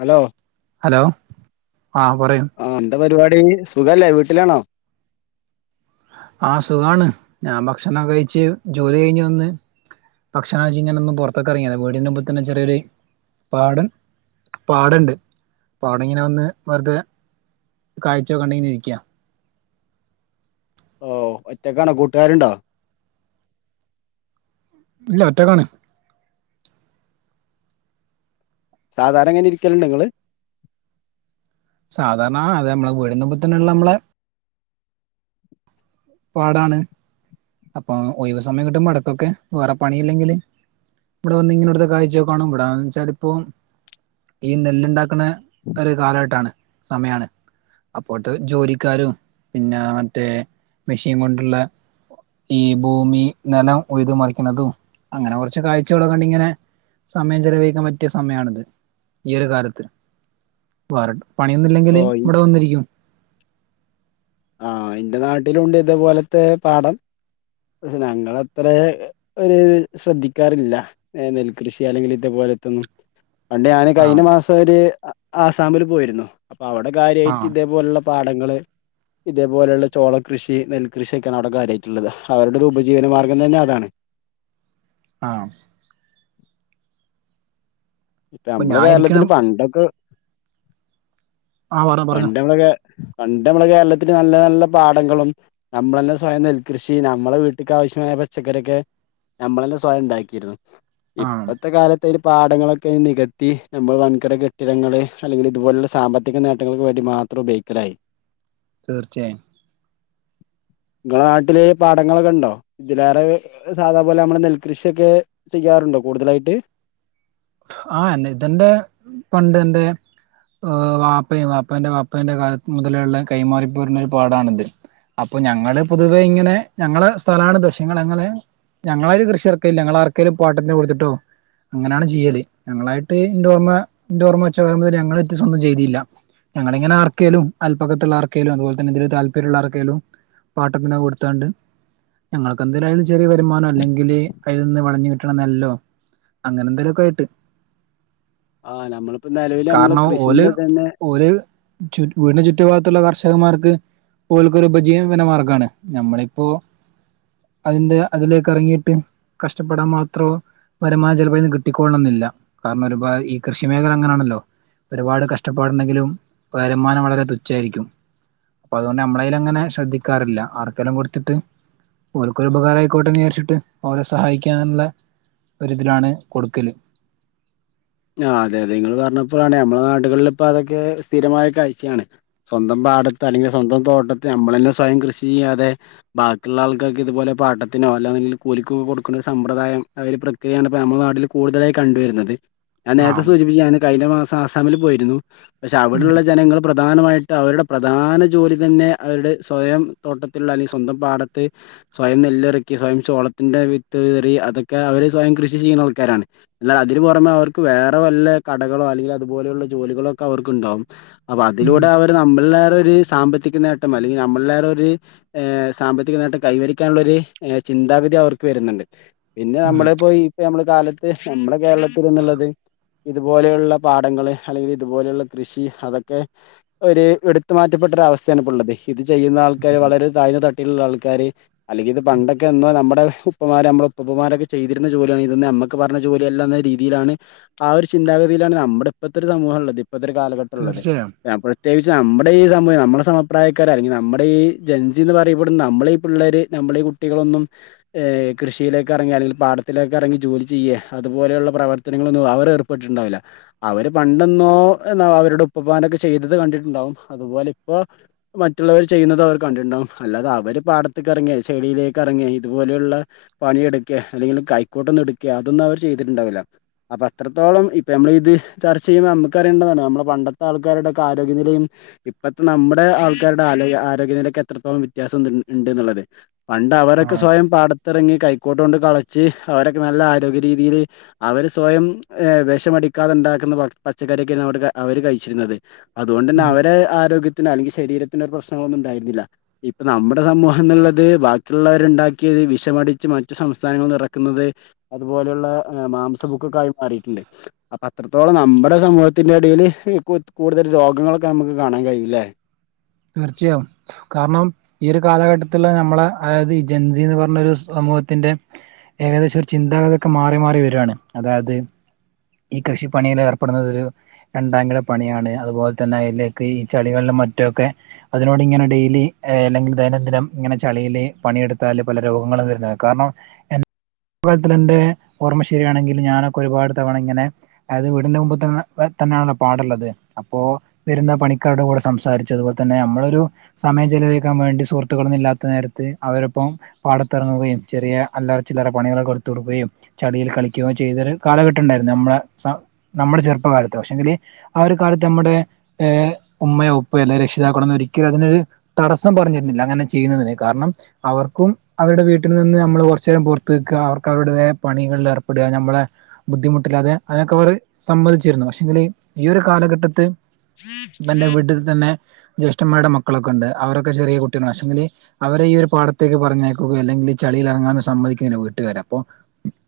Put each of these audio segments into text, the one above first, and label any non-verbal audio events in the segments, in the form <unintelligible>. Hello hello ആഹ് പറയൂ ആഹ് എന്താ പരിപാടി സുഖല്ലേ വീട്ടിലാണോ? ആ സുഖാണ് ഞാൻ ഭക്ഷണം കഴിച്ചു ജോലി കഴിഞ്ഞ് വന്ന് ഭക്ഷണഴിച്ച് ഇങ്ങനൊന്നു പുറത്തേക്കിറങ്ങിയതാ വീടിന്റെ മുമ്പിൽ തന്നെ ചെറിയൊരു പാടം പാടണ്ട് അവടെ ഇങ്ങനെ വന്ന് വെറുതെ കാഴ്ചെക്കെ കണ്ട് ഇരിക്കാ ഓ ഒറ്റക്കാണോ കൂട്ടുകാരുണ്ടോ? ഇല്ല ഒറ്റക്കാണ്. സാധാരണ എങ്ങനെ ഇരിക്കല്ണ്ടോ ഇങ്ങള് സാധാരണ അത് നമ്മളെ വീടിലെ മുന്നിൽ തന്നെ ഇള്ള നമ്മളെ പാടാണ് അപ്പൊ ഒയിവ് സമയം കിട്ടുമ്പോ ഇടക്കൊക്കെ വേറെ പണിയില്ലെങ്കില് ഇവിടെ വന്ന് ഇങ്ങനെ ഇടുത്തെ കാഴ്ചക്കെ കാണും ഇവിടെ വെച്ചാൽ ഇപ്പോ ഈ നെല്ല് ഇണ്ടാക്കണ ഒരു കാലഘട്ടാണ് സമയാണ്. അപ്പോത്തെ ജോലിക്കാരും പിന്നെ മറ്റേ മെഷീൻ കൊണ്ടുള്ള ഈ ഭൂമി നിലം ഉയ്ത് മറിക്കണതും അങ്ങനെ കുറച്ച് കാഴ്ചകള് കണ്ടിങ്ങനെ സമയം ചെലവഴിക്കാൻ പറ്റിയ സമയാണിത് ഈ ഒരു കാലത്ത് വാറ ഓ പണിയൊന്നില്ലെങ്കില് ഇവിടെ വന്നിരിക്കും. ആഹ് എന്റെ നാട്ടിലുണ്ട് ഇതേപോലത്തെ പാഠം. ഞങ്ങള് അത്ര ഒരു ശ്രദ്ധിക്കാറില്ല നെൽകൃഷി അല്ലെങ്കിൽ ഇതേപോലെ ത്ത്ന്ന് പണ്ട് ഞാന് ആ കഴിഞ്ഞ മാസ ഒരു ആസാമില് പോയിരുന്നു അപ്പൊ അവിടെ ആ കാര്യയിട്ട് ഇതേപോലുള്ള പാടങ്ങള് ഇതേപോലെള്ള ചോള കൃഷി നെൽകൃഷിയൊക്കെയാണ് അവിടെ കാര്യായിട്ടുള്ളത് അവരുടെ ഒരു ഉപജീവന മാർഗം തന്നെ അതാണ് ആഹ് ഇപ്പ അപ്പൊ നമ്മളെ ഞാൻ കേരളത്തില് ഇരിക്കണം പണ്ടൊക്കെ? ആ പറഞ്ഞോ പറഞ്ഞോ പണ്ട് <unintelligible> പണ്ട് നമ്മളെ കേരളത്തിൽ നല്ല നല്ല പാടങ്ങളും നമ്മളന്നെസ്വയം നെൽകൃഷി നമ്മളെ വീട്ട്ക്ക് ആ മായ പച്ചക്കറിക്കെ നമ്മളന്നെ സ്വയം ഇണ്ടാക്കിരുന്നു ആ ഇപ്പത്തെ കാലത്ത് അൽ പാടങ്ങളൊക്കെ നികത്തി നമ്മള് വൻകിട കെട്ടിടങ്ങൾ അല്ലെങ്കിൽ ഇതുപോലുള്ള സാമ്പത്തിക നേട്ട തങ്ങൾക്ക് വേണ്ടി മാത്രുപയോഗിക്കലായി. തീർച്ചയായും. ഇങ്ങളെ നാട്ടില് പാടങ്ങളൊക്കെണ്ടോ ഇതിലേറെ സാധാ പോലെ നമ്മളെ നെൽകൃഷ്യക്കെ ചെയ്യാ റ്ണ്ടോ കൂടുതലായിട്ട്? ആഹ് എന്നെതെൻ്റെ കണ്ടെൻ്റെ ആഹ് വാപ്പിം വാപ്പന്റെ വാപ്പന്റെ കാലത്ത് മുതലെള്ളെ കൈമാറിപ്പോര്ണൊരു പാടാണിത്. അപ് പ്പൊ ഞങ്ങള് പൊതുവെ ങ്ങനെ ഞങ്ങളെ സ്ഥലാണ് പക്ഷെ ങ്ങളങ്ങനെ ഞങ്ങളാരും കൃഷി എർക്കേല്ല ഞങ്ങളാർക്കേലും പാട്ടത്തിന് കൊട്ത്തിട്ടോ അങ്ങനാണ് ചെയ്യല് ഞങ്ങളായിട്ട് ഇൻ്റോർമ്മ ഇൻ്റർമ്മ വെച്ച കാലം മുതല് ഞങ്ങളൊറ്റീസൊന്നും ചെയ്തില്ല. ഞങ്ങള്ങ്ങനാർക്കേലും അല്പക്കത്തുള്ള ആർക്കേലും അത്പോൽതെന്നെ ഇതില് താല്പര്യള്ളാർക്കേലും പാട്ടത്തിനാ കൊട്ത്താണ്ട് ഞങ്ങൾക്കെന്തായാലു അയ്ല് ചെറിയ വരുമാനോ അല്ലെങ്കില് അയ്ന്ന് വളഞ് കിട്ടണ നെല്ലോ അങ്ങനെന്തെലൊ ക്കായിട്ട് ആ നമ്മളിപ്പോ നിലവില് നമ്മള് കാരണം ഓല് കൃഷിന്റെ തന്നെ ഓല് ചു വീടിന് ചുറ്റു ഭാഗ ത്ത്ള്ള കർഷകമാർക്ക് ഓൽക്കൊര് ഉപജീവന മാർഗാണ്. നമ്മളിപ്പോ അതിന്റെ അതിലേക്കെറങ്ങിയിട്ട് കഷ്ടപ്പെടാൻ മാത്രോ വരുമാന ചെലപ്പഅയ്ന്ന് കി ട്ടിക്കൊള്ളണന്നില്ല കാരണം ഒരുപാ ഈ കൃഷി മേഖല അങ്ങനാന്നല്ലോ ഒരുപാട് കഷ്ടപ്പാടുണ്ടെങ്കിലും വരുമാനം വളരെ തുച്ഛായിരിക്കും. അപ്പൊ അതുകൊണ്ട് നമ്മൾ അങ്ങനെ ശ്രദ്ധിക്കാറില്ല ആർക്കെങ്കിലും കൊടുത്തിട്ട് ഓൽക്കൊരു ഉപകാരമായിക്കോട്ടെന്ന് വിചാരിച്ചിട്ട് ഓ ലെ സഹായിക്കാനുള്ള ഒരിതിലാണ്. കൊടുക്കല് ആ അതെ അതെ നിങ്ങൾ പറ നമ്മെ നാട്ടുകളിൽ ഇപ്പ അതൊക്കെ സ്ഥിരമായ കാഴ്ചയാണ് സ്വന്തം നമ്മുടെ പാടത്ത് അല്ലെങ്കി സ്വന്തം തോട്ടത്ത് നമ്മളെന്നെ സ്വയം കൃഷി ചെയ്യാതെ ബാക്കിയുള്ള ആൾക്കാർക്ക് ഇത് പോലെ പാട്ടത്തിനു അല്ലെങ്കിൽ കൂലിക്ക് കൊടുക്കുന്ന ഒരു സമ്പ്രദായം അ ഒരു പ്രക്രിയാണ് ഇപ്പോൾ നമ്മുടെ നാട്ടില് കൂടുതലായി കണ്ടുവരുന്നത് ഞാൻ നേരത്തെ ആഹ് സൂചിപ്പിച്ചത് കഴിഞ്ഞ മാസം ആസാമിൽ പോയിരുന്നു. പക്ഷെ ഉം അവിടെയുള്ള ജനങ്ങൾ പ്രത്യേകിച്ച് പ്രധാനമായിട്ട് അവരുടെ പ്രധാന ജോലി തന്നെ അവരുടെ സ്വയം തോട്ടത്തിലുള്ള അല്ലെങ്കിൽ സ്വന്തം പാടത്ത് സ്വയം നെല്ലിറക്കി സ്വയം ചോളത്തിന്റെ വിത്ത് വിതറി അതൊക്കെ അവർ സ്വയം കൃഷി ചെയ്യുന്ന ആൾക്കാരാണ്. അതിന് പുറമെ അവർക്ക് വേറെ വല്ല കടകളോ അല്ലെങ്കിൽ അതുപോലെയുള്ള ജോലികളോക്കെ അവർക്കുണ്ടാകും. അവ ഉം അതിലൂടെ അവർ നമ്മളിലെ സാമ്പത്തിക നേട്ടം അല്ലെങ്കിൽ നമ്മളേ സാമ്പത്തിക നേട്ടം കൈവരിക്കാനുള്ള ഒരു ചിന്താഗതിഅവർക്ക് വരുന്നുണ്ട് പിന്നെ ഉം നമ്മള പോയി ഇപ്പോൾ നമ്മുടെ കാലത്ത് നമ്മുടെ കേരളത്തിൽന്നുള്ളത് ഇതുപോലെയുള്ള പാടങ്ങൾ അല്ലെങ്കിൽ ഇതുപോലെയുള്ള കൃഷി അതൊക്കെ ഒരു എടുത്തു മാറ്റ ഒറ്റപ്പെട്ട ഒരു അവസ്ഥയാണ്ഇപ്പോ ഉള്ളത്. ഇത് ചെയ്യുന്ന ആൾക്കാര് വളരെ താഴ്ന്ന തട്ടിലുള്ള ആൾക്കാര് അല്ലെങ്കിൽ ഇത് പണ്ടൊക്കെ എന്നോ നമ്മുടെ ഉപ്പമാര് നമ്മുടെ ഉപ്പാപ്പമാര് ചെയ്തിരുന്ന ജോലിയാണ് ഇതെന്ന് നമ്മക്ക് പറഞ്ഞ ജോലിയ അല്ല എന്ന രീതിയിലാണ് ആ ഒരു ചിന്താഗതിയിലാണ് നമ്മുടെ ഇപ്പത്തെ ഒരു സമൂഹം ഉള്ളത് ഇപ്പഴത്തെ ഒരു കാലഘട്ടം ഉള്ളത് തീർച്ചയായും പ്രത്യേകിച്ച് നമ്മുടെ ഈ സമൂഹം നമ്മുടെ സമപ്രായക്കാരർ അല്ലെങ്കിൽ നമ്മുടെ ഈ ജൻസി എന്ന് പറയുമ്പോ നമ്മെ ഈ പിള്ളേര് നമ്മളെ ഈ കുട്ടികളൊന്നും കൃഷിയിലേക്ക് ഇറങ്ങേ അല്ലെങ്കിൽ പാടത്തിലേക്കെ ഇറങ്ങി ജോലി ചെയ്യേ അതുപോലുള്ള പ്രവർത്തനങ്ങളൊന്നും അവ ഏർപ്പെട്ടിട്ടുണ്ടാവില്ല അവര് പണ്ടെന്നോ അവരുടെ ഉപ്പപ്പമാരോക്കെ ചെയ്തത് കണ്ടിട്ടുണ്ടാവും അതുപോലെ ഇപ്പോ മറ്റുള്ളവർ ചെയ്യുന്നത് അവർ കണ്ടിട്ടണ്ടാവും അല്ലാതെ അവര് പാടത്തേക്ക് ഇറങ്ങിയ ചെളിയിലേക്ക് ഇറങ്ങിയ ഇ അതുപോലെയുള്ള പണിയെടുക്കേ അല്ലെങ്കിൽ കൈക്കോട്ടൊന്നും എടുക്കുക അതൊന്നും അവർ ചെയ്തിട്ടുണ്ടാവില്ല അപ്പൊ ഇത്രത്തോളം ഇപ്പ നമ്മൾ ഇത് ചർച്ച ചെയ്യുമ്പോൾ നമുക്ക്അറിയേണ്ടാണ് നമ്മളെ പണ്ടത്തെ ആൾക്കാരുടെക്കെ ആരോഗ്യനിലയും ഇപ്പോഴത്തെ നമ്മുടെ ആൾക്കാരുടെ ആരോഗ്യനിലക്ക് എത്രത്തോളം വ്യത്യാസം ഉണ്ട് എന്നുള്ളത്. പണ്ട് അവരൊക്കെ ആഹ് സ്വയം പാടത്തിറങ്ങി കൈക്കോട്ട് കൊണ്ട് കളച്ച് അവരൊക്കെ നല്ല ആരോഗ്യ രീതിയില് അവര് സ്വയം ഏ വിഷമടിക്കാതെ ഉണ്ടാക്കുന്ന പച്ചക്കറിയൊക്കെയാണ് അവര് കഴിച്ചിരുന്നത് അതുകൊണ്ട് തന്നെ ഉം അവരെ ആരോഗ്യ അല്ലെങ്കിൽ ശരീരത്തിന് ഒരു പ്രശ്നങ്ങളൊന്നും ഉണ്ടായിരുന്നില്ല ഇപ്പ നമ്മുടെ സമൂഹം എന്നുള്ളത് ബാക്കിയുള്ളവരുണ്ടാക്കിയ വിഷമടിച്ച് മറ്റു സംസ്ഥാനങ്ങൾ നഇറക്കുന്നത് അതുപോലെയുള്ള മാംസബുക്ക് അറിയിട്ടുണ്ട് അപ്പൊ അത്രത്തോളം നമ്മുടെ സമൂഹത്തിന്റെ ഇടയിൽ കൂടുതൽ രോഗങ്ങളൊക്കെ നമുക്ക് കാണാം <unintelligible> തീർച്ചയായും കാരണം ഈ ഒരു കാലഘട്ടത്തിൽ നമ്മള അതായത് ഈ ജൻസിന്ന് പറഞ്ഞരു സമൂഹത്തിന്റെ ഏകദേശം ഒരു ചിന്താഗതി ഒക്കെ മാറി മാറി വരുകയാണ് അതായത് ഈ കൃഷിപ്പണിയിൽ ഏർപ്പെടുന്നത് ഒരു രണ്ടാംകിട പണിയാണ് അതുപോലെ തന്നെ അതിലേക്ക് ഈ ചളികളി മറ്റൊക്കെ അതിനോട് ഇങ്ങനെ ഡെയിലി അല്ലെങ്കിൽ ദൈനംദിനം ഇങ്ങനെ ചളീല് പണിയെടുത്താല് പല രോഗ ങ്ങളും വരുന്നത്. കാരണം എന്റെ <unintelligible> ഓർമ്മ ശരിയാണെങ്കിൽ ഞാനൊക്കെ ഒരുപാട് തവണ ഇങ്ങനെ അത് വീടിന്റെ മുമ്പ് തന്നെയാണല്ലോ പാടുള്ളത് അപ്പോ വരുന്ന പണിക്കാരുടെ കൂടെ സംസാരിച്ചതും അതുപേലെ തന്നെ നമ്മളൊരു സമയം ചിലവഴിക്കാൻ വേണ്ടി സുഹൃത്തുക്കളൊന്നുമില്ലാത്ത നേര ത്ത് അവരൊപ്പം പാട ത്തിറങ്ങുകയും ചെറിയ അല്ലറച്ചില്ലറ പണികളൊക്കെ എടുത്തു കൊടുക്കുകയും ചളിയില് കളിക്കുകയും ചെയ്ത ഒരു കാലഘട്ട ട്ടം ഉണ്ടായിരുന്നു. നമ്മുടെ സ നമ്മുടെ ചെറുപ്പകാലത്ത് പക്ഷെങ്കില് ആ ഒരു കാലത്ത് നമ്മുടെ ഉം മ്മയോ ഉപ്പയോ അല്ല രക്ഷിതാക്കളൊന്നും ഒരിക്കലും അതിനൊരു തടസ്സം പറഞ്ഞിരുന്നില്ല അങ്ങനെ ചെയ്യുന്നതിന്. കാരണം അവർക്കും അവരുടെ വീട്ടിൽ നിന്ന് നമ്മള് കുറച്ചുനേരം പുറത്തു നിക്ക അവർക്ക് അവരുടേതായപണികളിൽ ഏർപ്പെടുക നമ്മളെ ബുദ്ധിമുട്ടില്ലാതെ അതിനൊക്കെ അവർ സമ്മതിച്ചിരുന്നു. പക്ഷെങ്കിൽ ഈ ഒരു കാലഘട്ടത്ത് എന്റെ വീട്ടിൽ തന്നെ ജ്യേഷ്ഠമാരുടെ മക്ക ക്കളൊക്കെ ഉണ്ട്. അവൊരൊക്കെ ചെറിയ കുട്ടികളാണ് പക്ഷെങ്കിൽ അവരെ ഈ ഒരു പാടത്തേക്ക് പറഞ്ഞയക്കുകയോ അല്ലെങ്കിൽഈ ചളിയില് ഇറങ്ങാനും സമ്മ തിക്കുന്നില്ല വീട്ടുകാര് അപ്പൊ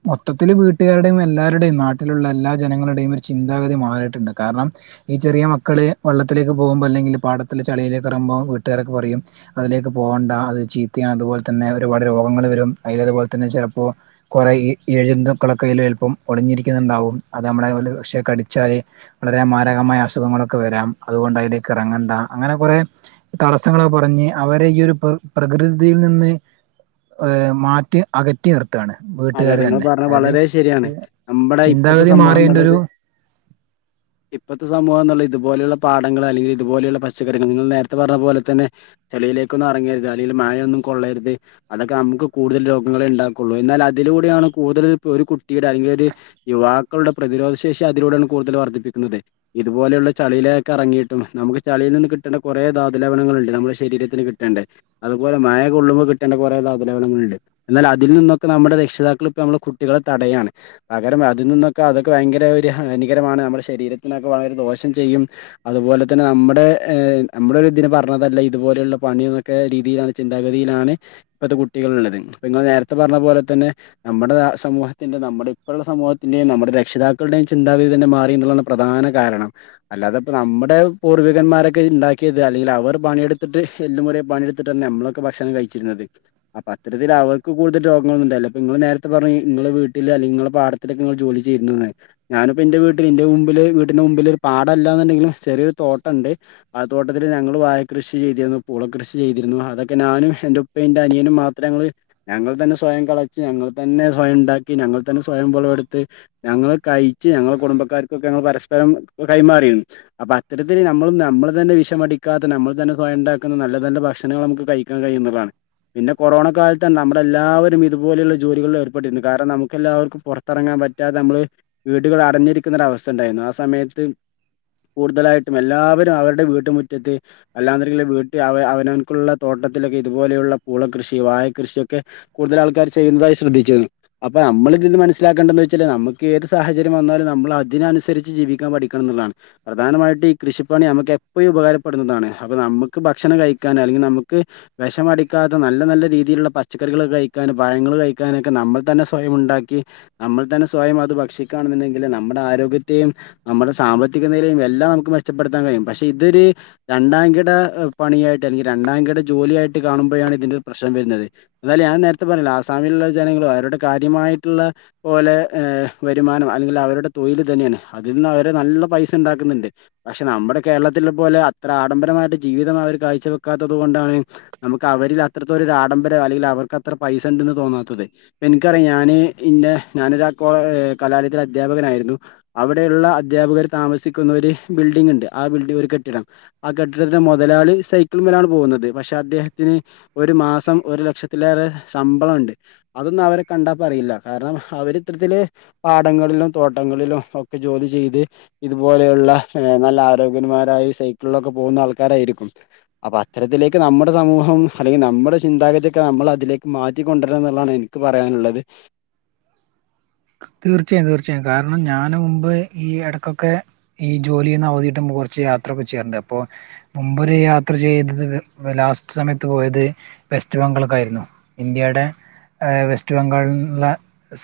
മൊത്തത്തില് വീട്ടുകാരുടേം എല്ലാ രുടേയും നാട്ടിലുള്ള എല്ലാ ജനങ്ങളുടെയും ഒരു ചിന്താഗതി മാറിയിട്ടുണ്ട്. കാരണം ഈ ചെറിയ മക്കള് വള്ളത്തിലേക്ക് പോകുമ്പോ അല്ലെങ്കിൽ പാടത്തില് ചളയിലേക്കിറങ്ങുറമ്പോ വീട്ടുകാരൊക്കെയും അതിലേക്ക് പോകണ്ട അത് ചീത്തയാണ് അതുപോലത പിന്നെ ഒരുപാട് രോഗങ്ങൾ വരും അതിലതുപോലെ തന്നെ ചിലപ്പോൾ കുറേ ഈ എഴ ജന്തുക്കൾ അയില് ചെലപ്പം ഒളിഞ്ഞിരിക്കുന്നുണ്ടാവും. അത് നമ്മളെ പക്ഷേ കടിച്ചാല് വളരെ മാരകമായ അസുഖങ്ങളൊക്കെ വരാം. അതുപോ കൊണ്ടതിലേക്ക് ഇറങ്ങണ്ട. അങ്ങനെ കൊറേ തടസ്സങ്ങള് പറഞ്ഞ് അവരെ ഈ ഒരു പ്രകൃതിയിൽ നിന്ന് ഏ മാറ്റി അകറ്റി നിർത്താണ് അതെ വീട്ടുകാര് നിങ്ങൾ തന്നെ പറഞ്ഞ അത് വളരെ ശരിയാണ് നമ്മുടെ ഇപ്പഴത്തെ സമൂഹം എന്നുള്ളത് ഇപ്പഴത്തെ സമൂഹം ന്നത് ഇതുപോലുള്ള പാടങ്ങള് അല്ലെങ്കിൽ ഇതുപോലുള്ള പച്ചക്കറികൾ നിങ്ങൾ നേരത്തെ പറഞ്ഞ പോലെ തന്നെ ചെളിയിലേക്കൊന്നും ഇറങ്ങി ത് അല്ലെങ്കിൽ മഴയൊന്നും കൊള്ളരുത്. അതൊക്കെ നമുക്ക് കൂടുതൽ രോഗങ്ങളെ ഉണ്ടാക്കുള്ളൂ എന്നാൽ അ അതിലൂടെയാണ് കൂടുതൽ ഇ ഒരു കുട്ടിയുടെ അല്ലെങ്കിൽ ഒരു യുവാക്കളുടെ പ്രതിരോധ ശേഷി അതിലൂടെയാണ് കൂടുതൽ വർദ്ധിപ്പിക്കു ന്നത്. ഇതുപോലെയുള്ള ചളയിലേക്കെറങ്ങിയിട്ടും നമുക്ക് ചളിയിൽ നിന്ന് കിട്ടേണ്ട കുറെ ധാതുലവണങ്ങളുണ്ട് നമ്മുടെ ശരീ രത്തിന് കിട്ടേണ്ടെ. അതുപോലെ മഴ കൊള്ളുമ്പോ കിട്ടേണ്ട കുറേ ധാതുലവണങ്ങളുണ്ട് എന്നാൽ അതിൽ നിന്നൊക്കെ നമ്മുടെ രക്ഷിതാക്കളിപ്പ നമ്മടെ കുട്ടികളെ തടയാണ്. പകരം അതിൽ നിന്നൊക്കെ അതൊക്കെ ഭയങ്കര ഒരു ഹാനികരമാണ് നമ്മുടെ ശരീര ത്തിനൊക്കെ വളരെ ദോഷം ചെയ്യും. അതുപോലെ തന്നെ നമ്മുടെ നമ്മുടെ ഇതിന് പറഞ്ഞതല്ല ഇതുപോലു പണിന്നൊക്കെ രീതിയിലാണ് ചിന്താഗതിയിലാണ് ഇപ്പഴത്തെ കുട്ടികൾ ഉള്ളത്. ഇപ്പ നിങ്ങള് നേരത്തെ പറഞ്ഞ പോലെ തന്നെ നമ്മുടെ സമൂഹത്തിന്റെ നമ്മുടെ ഇപ്പഴുള്ള സമൂഹത്തിന്റെയും നമ്മുടെ രക്ഷിതാക്കളുടെയും ചിന്താഗതി തന്നെ മാറി എന്നുള്ളതാണ് പ്ര പ്രധാന കാരണം. അല്ലാതെ ഇപ്പോ നമ്മുടെ പൂർവികന്മാരൊക്കെ ഉണ്ടാക്കിയത് അല്ലെങ്കിൽ അവർ പണിയെടുത്തിട്ട് എല്ല് മുറിയെ പണിയെടുത്തിട്ട് തന്നെയാ നമ്മളൊക്കെ ഭക്ഷണം കഴിച്ചിരുന്നത്. അപ്പൊ അത്തരത്തിൽ അവർക്ക് കൂടുതൽ രോഗങ്ങളൊന്നും ഉണ്ടായില്ല. ഇങ്ങള് നേരത്തെ പറഞ്ഞ് ഇങ്ങളെ വീട്ടില് അല്ലെങ്കിങ്ങളുടെ പാടത്തിലൊക്കെ ജോലി ചെയ്തേട്ടുണ്ടന്ന്. ഞാനിപ്പോ എന്റെ വീട്ടില് വീട്ടിന്റെ മുമ്പിൽ ഒരു പാടം അല്ലാന്നുണ്ടെങ്കിലും ചെറിയൊരു തോട്ട ഉണ്ട് ആ തോട്ടത്തിൽ ഞങ്ങള് വായ കൃഷി ചെയ്തിരുന്നു. പൂള കൃഷി ചെയ്തിരുന്നു. അതൊക്കെ ഞാനും എന്റെ ഉപ്പേംഅനിയനും മാത്രങ്ങള് ഞങ്ങൾ തന്നെ സ്വയം കെള ഞങ്ങൾ തന്നെ സ്വയം ഉണ്ടാക്കി. ഞങ്ങൾ തന്നെ സ്വയം വെളവെടുത്ത് ഞങ്ങള് കഴിച്ച് ഞങ്ങളുടെ കുടുംബക്കാർക്കൊക്കെ പരസ്പരം കൈമാറിയിരുന്നു. അപ്പ അത്തരത്തിൽ നമ്മൾ നമ്മൾ തന്നെ വിഷമടിക്കാത്ത നമ്മൾ തന്നെ സ്വയം ഉണ്ടാ ക്കുന്ന നല്ല നല്ല ഭക്ഷണൾ നമുക്ക് കഴിക്കാൻ കഴിയുന്നുള്ളതാണ്. പിന്നെ കൊറോണ കാലത്താണ് നമ്മളെല്ലാവരും ഇതുപോലെയുള്ള ജോലികളിൽ ഏർപ്പെട്ടിരുന്നു. കാരണം നമുക്കെല്ലാവർക്കും പുറത്തിറങ്ങാൻ പറ്റാതെ നമ്മള് വീടുകളിൽ അടഞ്ഞിരിക്കുന്ന ഒരവ വസ്ഥ ഉണ്ടായിരുന്നു. ആ സമയത്ത് കൂടുതലായിട്ടും എല്ലാവരും അവരുടെ വീട്ടുമുറ്റത്ത് അല്ലാന്നുണ്ടെങ്കില് വീട്ടിൽ അവ അവനക്കുള്ള തോട്ട ട്ടത്തിലൊക്കെ ഇതുപോലെയുള്ള പൂള കൃഷി വായ കൃഷിയൊക്കെ കൂടുതൽ ആൾ ൾക്കാര് ചെയ്യുന്നതായി ശ്രദ്ധിച്ചിരുന്നു. അപ്പൊ നമ്മളിതിൽ നിന്ന് മനസ്സിലാക്കേണ്ടതെന്നുവെച്ചാല് നമ്മക്ക് ഏതു സാഹചര്യം വന്നാലും നമ്മളതി തിനനുസരിച്ച് ജീവിക്കാൻ പഠിക്കണം എന്നുള്ളതാണ്. പ്രധാനമായിട്ട് ഈ കൃഷിപ്പണി നമുക്ക് എപ്പഴും ഉപകാരപ്പെടുന്നതാണ്. അപ്പൊ നമുക്ക നമുക്ക് ഭക്ഷണം കഴിക്കാനോ അല്ലെങ്കിൽ നമുക്ക് വിഷമടിക്കാത്ത നല്ല നല്ല രീതിയിലുള്ള പച്ചക്കറികള് ഒക്കെ കഴി ക്കാനും പഴങ്ങൾ കഴിക്കാനൊക്കെ നമ്മൾ തന്നെ സ്വയം ഉണ്ടാക്കി നമ്മൾ തന്നെ സ്വയം അത് ഭക്ഷിക്കാണുന്നുണ്ടെങ്കില് നമ്മ ൾടെ ആരോഗ്യത്തെയും നമ്മുടെ സാമ്പത്തിക നിലയും എല്ലാം നമുക്ക് മെച്ചപ്പെടുത്താൻ കഴിയും. പക്ഷെ ഇതൊരു രണ്ടാ കിട പണിയായിട്ട് അല്ലെങ്കിൽ രണ്ടാം കിട ജോലി ആയിട്ട് കാണുമ്പോഴാണ് ഇതിന്റെ ഒരു പ്രശ്നം വരുന്നത്. എന്നാലും ഞാൻ നേര ത്തെ പറഞ്ഞില്ലെ ആസാമിലുള്ള ജനങ്ങളും അവരുടെ കാര്യമായിട്ടുള്ള പോലെ വരുമാനം അല്ലെങ്കിൽ അവരുടെ തോ തൊഴില് ഇത് തന്നെയാണ്. അതീന്ന് അവര് നല്ല പൈസ ഉണ്ടാക്കുന്നുണ്ട്. പക്ഷെ നമ്മുടെ കേരളത്തിലേ പോലെ അത്ര ആഡംബര മായിട്ട് ജീവിതം അവര് കാഴ്ചവെക്കാത്തത് കൊണ്ടാണ് നമുക്ക് അവരിൽ അത്രത്തൊരു ആഡംബരം അല്ലെങ്കിൽ അവർക്ക് ഇത്ര പൈസ ഉണ്ടന്ന് തോന്നാത്തത് എനിക്കറിയാം ഞാൻ ഇന്നേ ഞാനൊരു കൊ കലാലയത്തിലെ അധ്യാപകൻ അാ ആയിരുന്നു അവിടെയുള്ള അധ്യാപകർ താമസിക്കുന്ന ഒരു ബിൽഡിംഗ ഉണ്ട് ആ ബിൽഡി ഒരു കെട്ടിടം ആ. കെട്ടിടത്തിലെ മുതലാളി സൈക്കിളിങ്ങിലാണ് പോകുന്നത് പക്ഷെ അദ്ദേഹത്തിന് ഒരു മാസം ഒരു ലക്ഷത്തിലേറെ ശമ്പളം ഉണ്ട് അതൊന്നും അവരെ കണ്ടാൽ പറയില്ല കാരണം അവരി ഇത്തരത്തില് പാടങ്ങളിലും തോട്ടം ങ്ങളിലോ ഒക്കെ ജോലി ചെയ്ത് ഇതുപോലെയുള്ള നല്ല ആരോഗ്യന്മാരായി സൈക്കിളിലൊക്കെ പോകുന്ന ആൾക്കാരായിരിക്കും അപ്പൊ അത്തരത്തിലേക്ക് നമ്മുടെ സമൂഹം അല്ലെങ്കിൽ നമ്മുടെ ചിന്താഗതിയൊക്കെ നമ്മൾ അതിലേ മാറ്റിക്കൊണ്ടുവരാ എന്നുള്ളതാണ് എനിക്ക് പറയാനുള്ളത് തീർച്ചയായും തീർച്ചയായും കാരണം ഞാൻ മുമ്പ് ഈ ഇടയ്ക്കൊക്കെ ഈ ജോലിന്ന് അവധികിട്ടുമ്പോൾ കുറച്ച് യാത്ര ചെയ്യാറുണ്ട് അപ്പോൾ മുമ്പൊരു യാത്ര ചെയ്ത് ലാസ്റ്റ് സമയത്ത് പോയത് വെസ്റ്റ് ബംഗക്കായിരുന്നു ഇന്ത്യയുടെ വെസ്റ്റ് ബംഗാളൽനിന്നുള്ള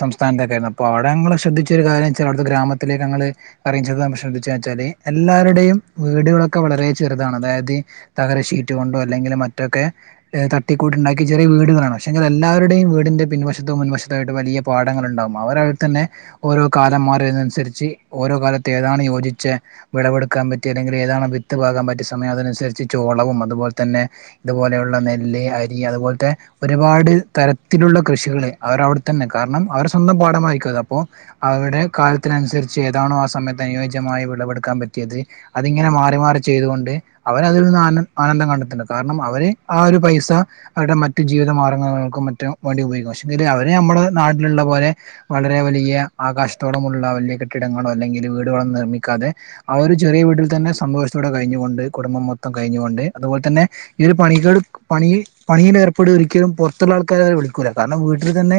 സംസ്ഥാനത്തെ അപ്പോൊ അവിടെങ്ങള്െ ശ്രദ്ധിച്ച ഒരു കാര്യം വച്ചാൽ അവിത്തെ ഗ്രമത്തിലേക്ക്ങ്ങള് അയിത് ശ്രദ്ിച്ച വച്ചാല് എല്ലാരരും വീടുകളൊക്കെ വളരെ ചെറുതാണ് അതായത് തകരഷീറ്റ് കൊണ്ടോ അല്ലെങ്കിൽ മറ്റൊക്കെ തട്ടിക്കൂട്ടുണ്ടാക്കി ചെറിയീടുകളാണ് പക്ഷെങ്കിൽ എല്ലാവരുടെയും വീടിൻ്റെ പിൻവശതോ മുൻവശത്തമായിട്ട വലിയ പാടങ്ങൾ ഉണ്ടാവും അവരാ തന്നെ ഓരോ കാലം മാറതിനനുസരിച്ച് ഓരോ കാലത്ത് ഏതാണ് യോജിച്ച വിളവെടുക്കാ ാൻ പറ്റ അല്ലെങ്കിൽ ഏതാണ് വിത്ത്ാകാൻ പറ്റ സയം അതനുസരിച്ച് ചോള അതുോലെ തന്നെ ഇതുപലുള്ള നെ അരി അതുപോലത്തെ ഒരുപാട് തരത്തിലുള്ള കൃഷികൾ അവരവിടെ തന്നെ കാരണം അവർ സ്വന്തം പാഠംമായിരിക്ക അപ്പോൊ അവരുടെ കാലത്തിനുസരിച്ച് ഏതാണോ ആ സമയത്ത് അനുയോജ്യമായി വിളവെടുക്കാൻ പറ്റും ചെയ്ത് അതിങ്ങനെ മാറി മാറി ചെയ്തുകൊണ്ട് അവര അതിൽന്ന് ആനന്ദം കണ്ടെത്തണ്ട് കാരണം അവര് ആ ഒരു പൈസ അവരുടെ മറ്റു ജീവിത മാർഗ്ഗങ്ങൾക്കും മറ്റും വേണ്ടി ഉപയോഗിക്കും പക്ഷേ അവരെ നമ്മുടെ നാട്ടിലുള്ള പോലെ വളരെ വലിയ ആകാശത്തോടമുള്ള വലിയ കെട്ടിടങ്ങളോ അല്ലെങ്കിൽ വീടുകളും നിർമ്മിക്കാതെ അവ ഒരു ചെറിയ വീട്ടിൽ തന്നെ സന്തോഷത്തോടെ കഴിഞ്ഞുകൊണ്ട് കുടുംബം മൊത്തം കഴിഞ്ഞുകൊണ്ട് അതുപോലെ തന്നെഈ ഒരു പണികൾ പണി പണിയിൽേർപ്പെട ഒരിക്കലും പുറത്തുള്ള ആൾക്കാരെ അവരെ വിളിക്കില്ല കാരണം വീട്ടിൽ തന്നെ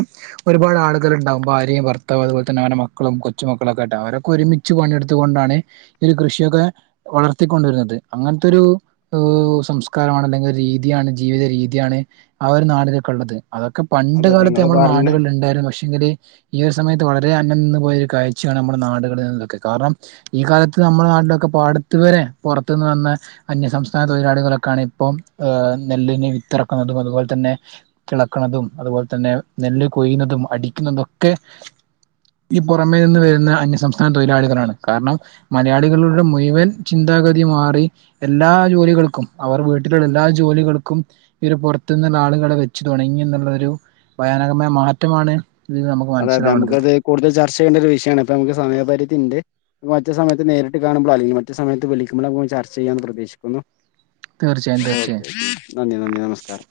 ഒരുപാട് ആൾ ഉണ്ടാവും ഭാര്യയും ഭർത്താവ് അതുപോലെ തന്നെ അവ മക്കളും കൊച്ചുമക്കളൊക്കെട്ടാവും അവരക്കെ ഒരുമിച്ച് പണിയെടുത്തുക കൊണ്ടാണ് എന്തെലും കൃഷിയൊക്കെ. വളർത്തിക്കൊണ്ടുവരുന്നത്. അങ്ങൻ തൊരു സംസ്കാരമാണ്. അല്ലെങ്കിൽ രീതിയാണ് ജീവിത രീതിയാണ്. ആ ഒരു നാടിലൊക്കള്ളത്, അതൊക്കെ പണ്ട് അതെ കാലത്ത് നിങ്ങള് നമ്മൾ പറഞ്ഞ നാടുകളിൽ ഉണ്ടായിരുന്നു, പക്ഷ. ങ്കില് ഈ ഒരുസമയത്ത് വളരെ അകന്ന് പോയഒരു കാഴ്ചയണ് നമ്മുടെ നാടുകളിൽ നിന്നൊക്കെ, കാരണം ഈ കാലത്ത്. നമ്മുടെ നാട്ടിലൊക്കെ പാടത്ത് വരെ, പൊറത്തു നിന്ന് വന്ന അന്യസംസ്ഥാന തൊഴിലാളികളൊക്കണ് ഇപ്പം, ഏ. നെല്ലിനെ വിത്തിറക്കുന്നതും, അതുപോലെ തന്നെ തിളക്ണതും, അതുപോലെ തന്നെ നെല്ല് കൊയുന്നതും അടി. ഇന്ന തൊക്കെ. ഈ പുറമേ നിന്ന് വരുന്ന അന്യസംസ്ഥാന തൊഴിലാളികളാണ്. കാരണം മലയാളികളുടെ മുഴുവൻ ചിന്ത. മന്ത ഗതി മാറി, എല്ലാ ജോലികൾക്കും അവർ വീട്ടില എല്ലാ ജോലികൾക്കും പിന്നെ പുറത് നിന്ന് തന്നെ. ആളുകളെ വച്ചു തുടങ്ങി എന്നുള്ള ഒരു ഭയാനകമായ മാറ്റമാണ്. ഇതിൽ നമുക്ക് അതെ അതെ. മനസ്സിലാവണത് നമുക്കത് കൂടുതൽ ചർച്ച ചെയ്യേണ്ട ഒരു വിഷയമാണ്. ഇപ്പൊ നമുക്ക് സമയപരിധി ഉണ്ട്. വായിച്ച സമയത്ത് നേരിട്ട് കാണുമ്പളോ, അല്ലെങ്കി മറ്റ് സമയത്ത് വിളിക്കുമ്പളോ, ചർച്ച ചെയ്യാന്ന് പ്രതീക്ഷിക്കുന്നു. തീർച്ചയായും തീർച്ചയായും നന്ദി നന്ദി നമസ്കാരം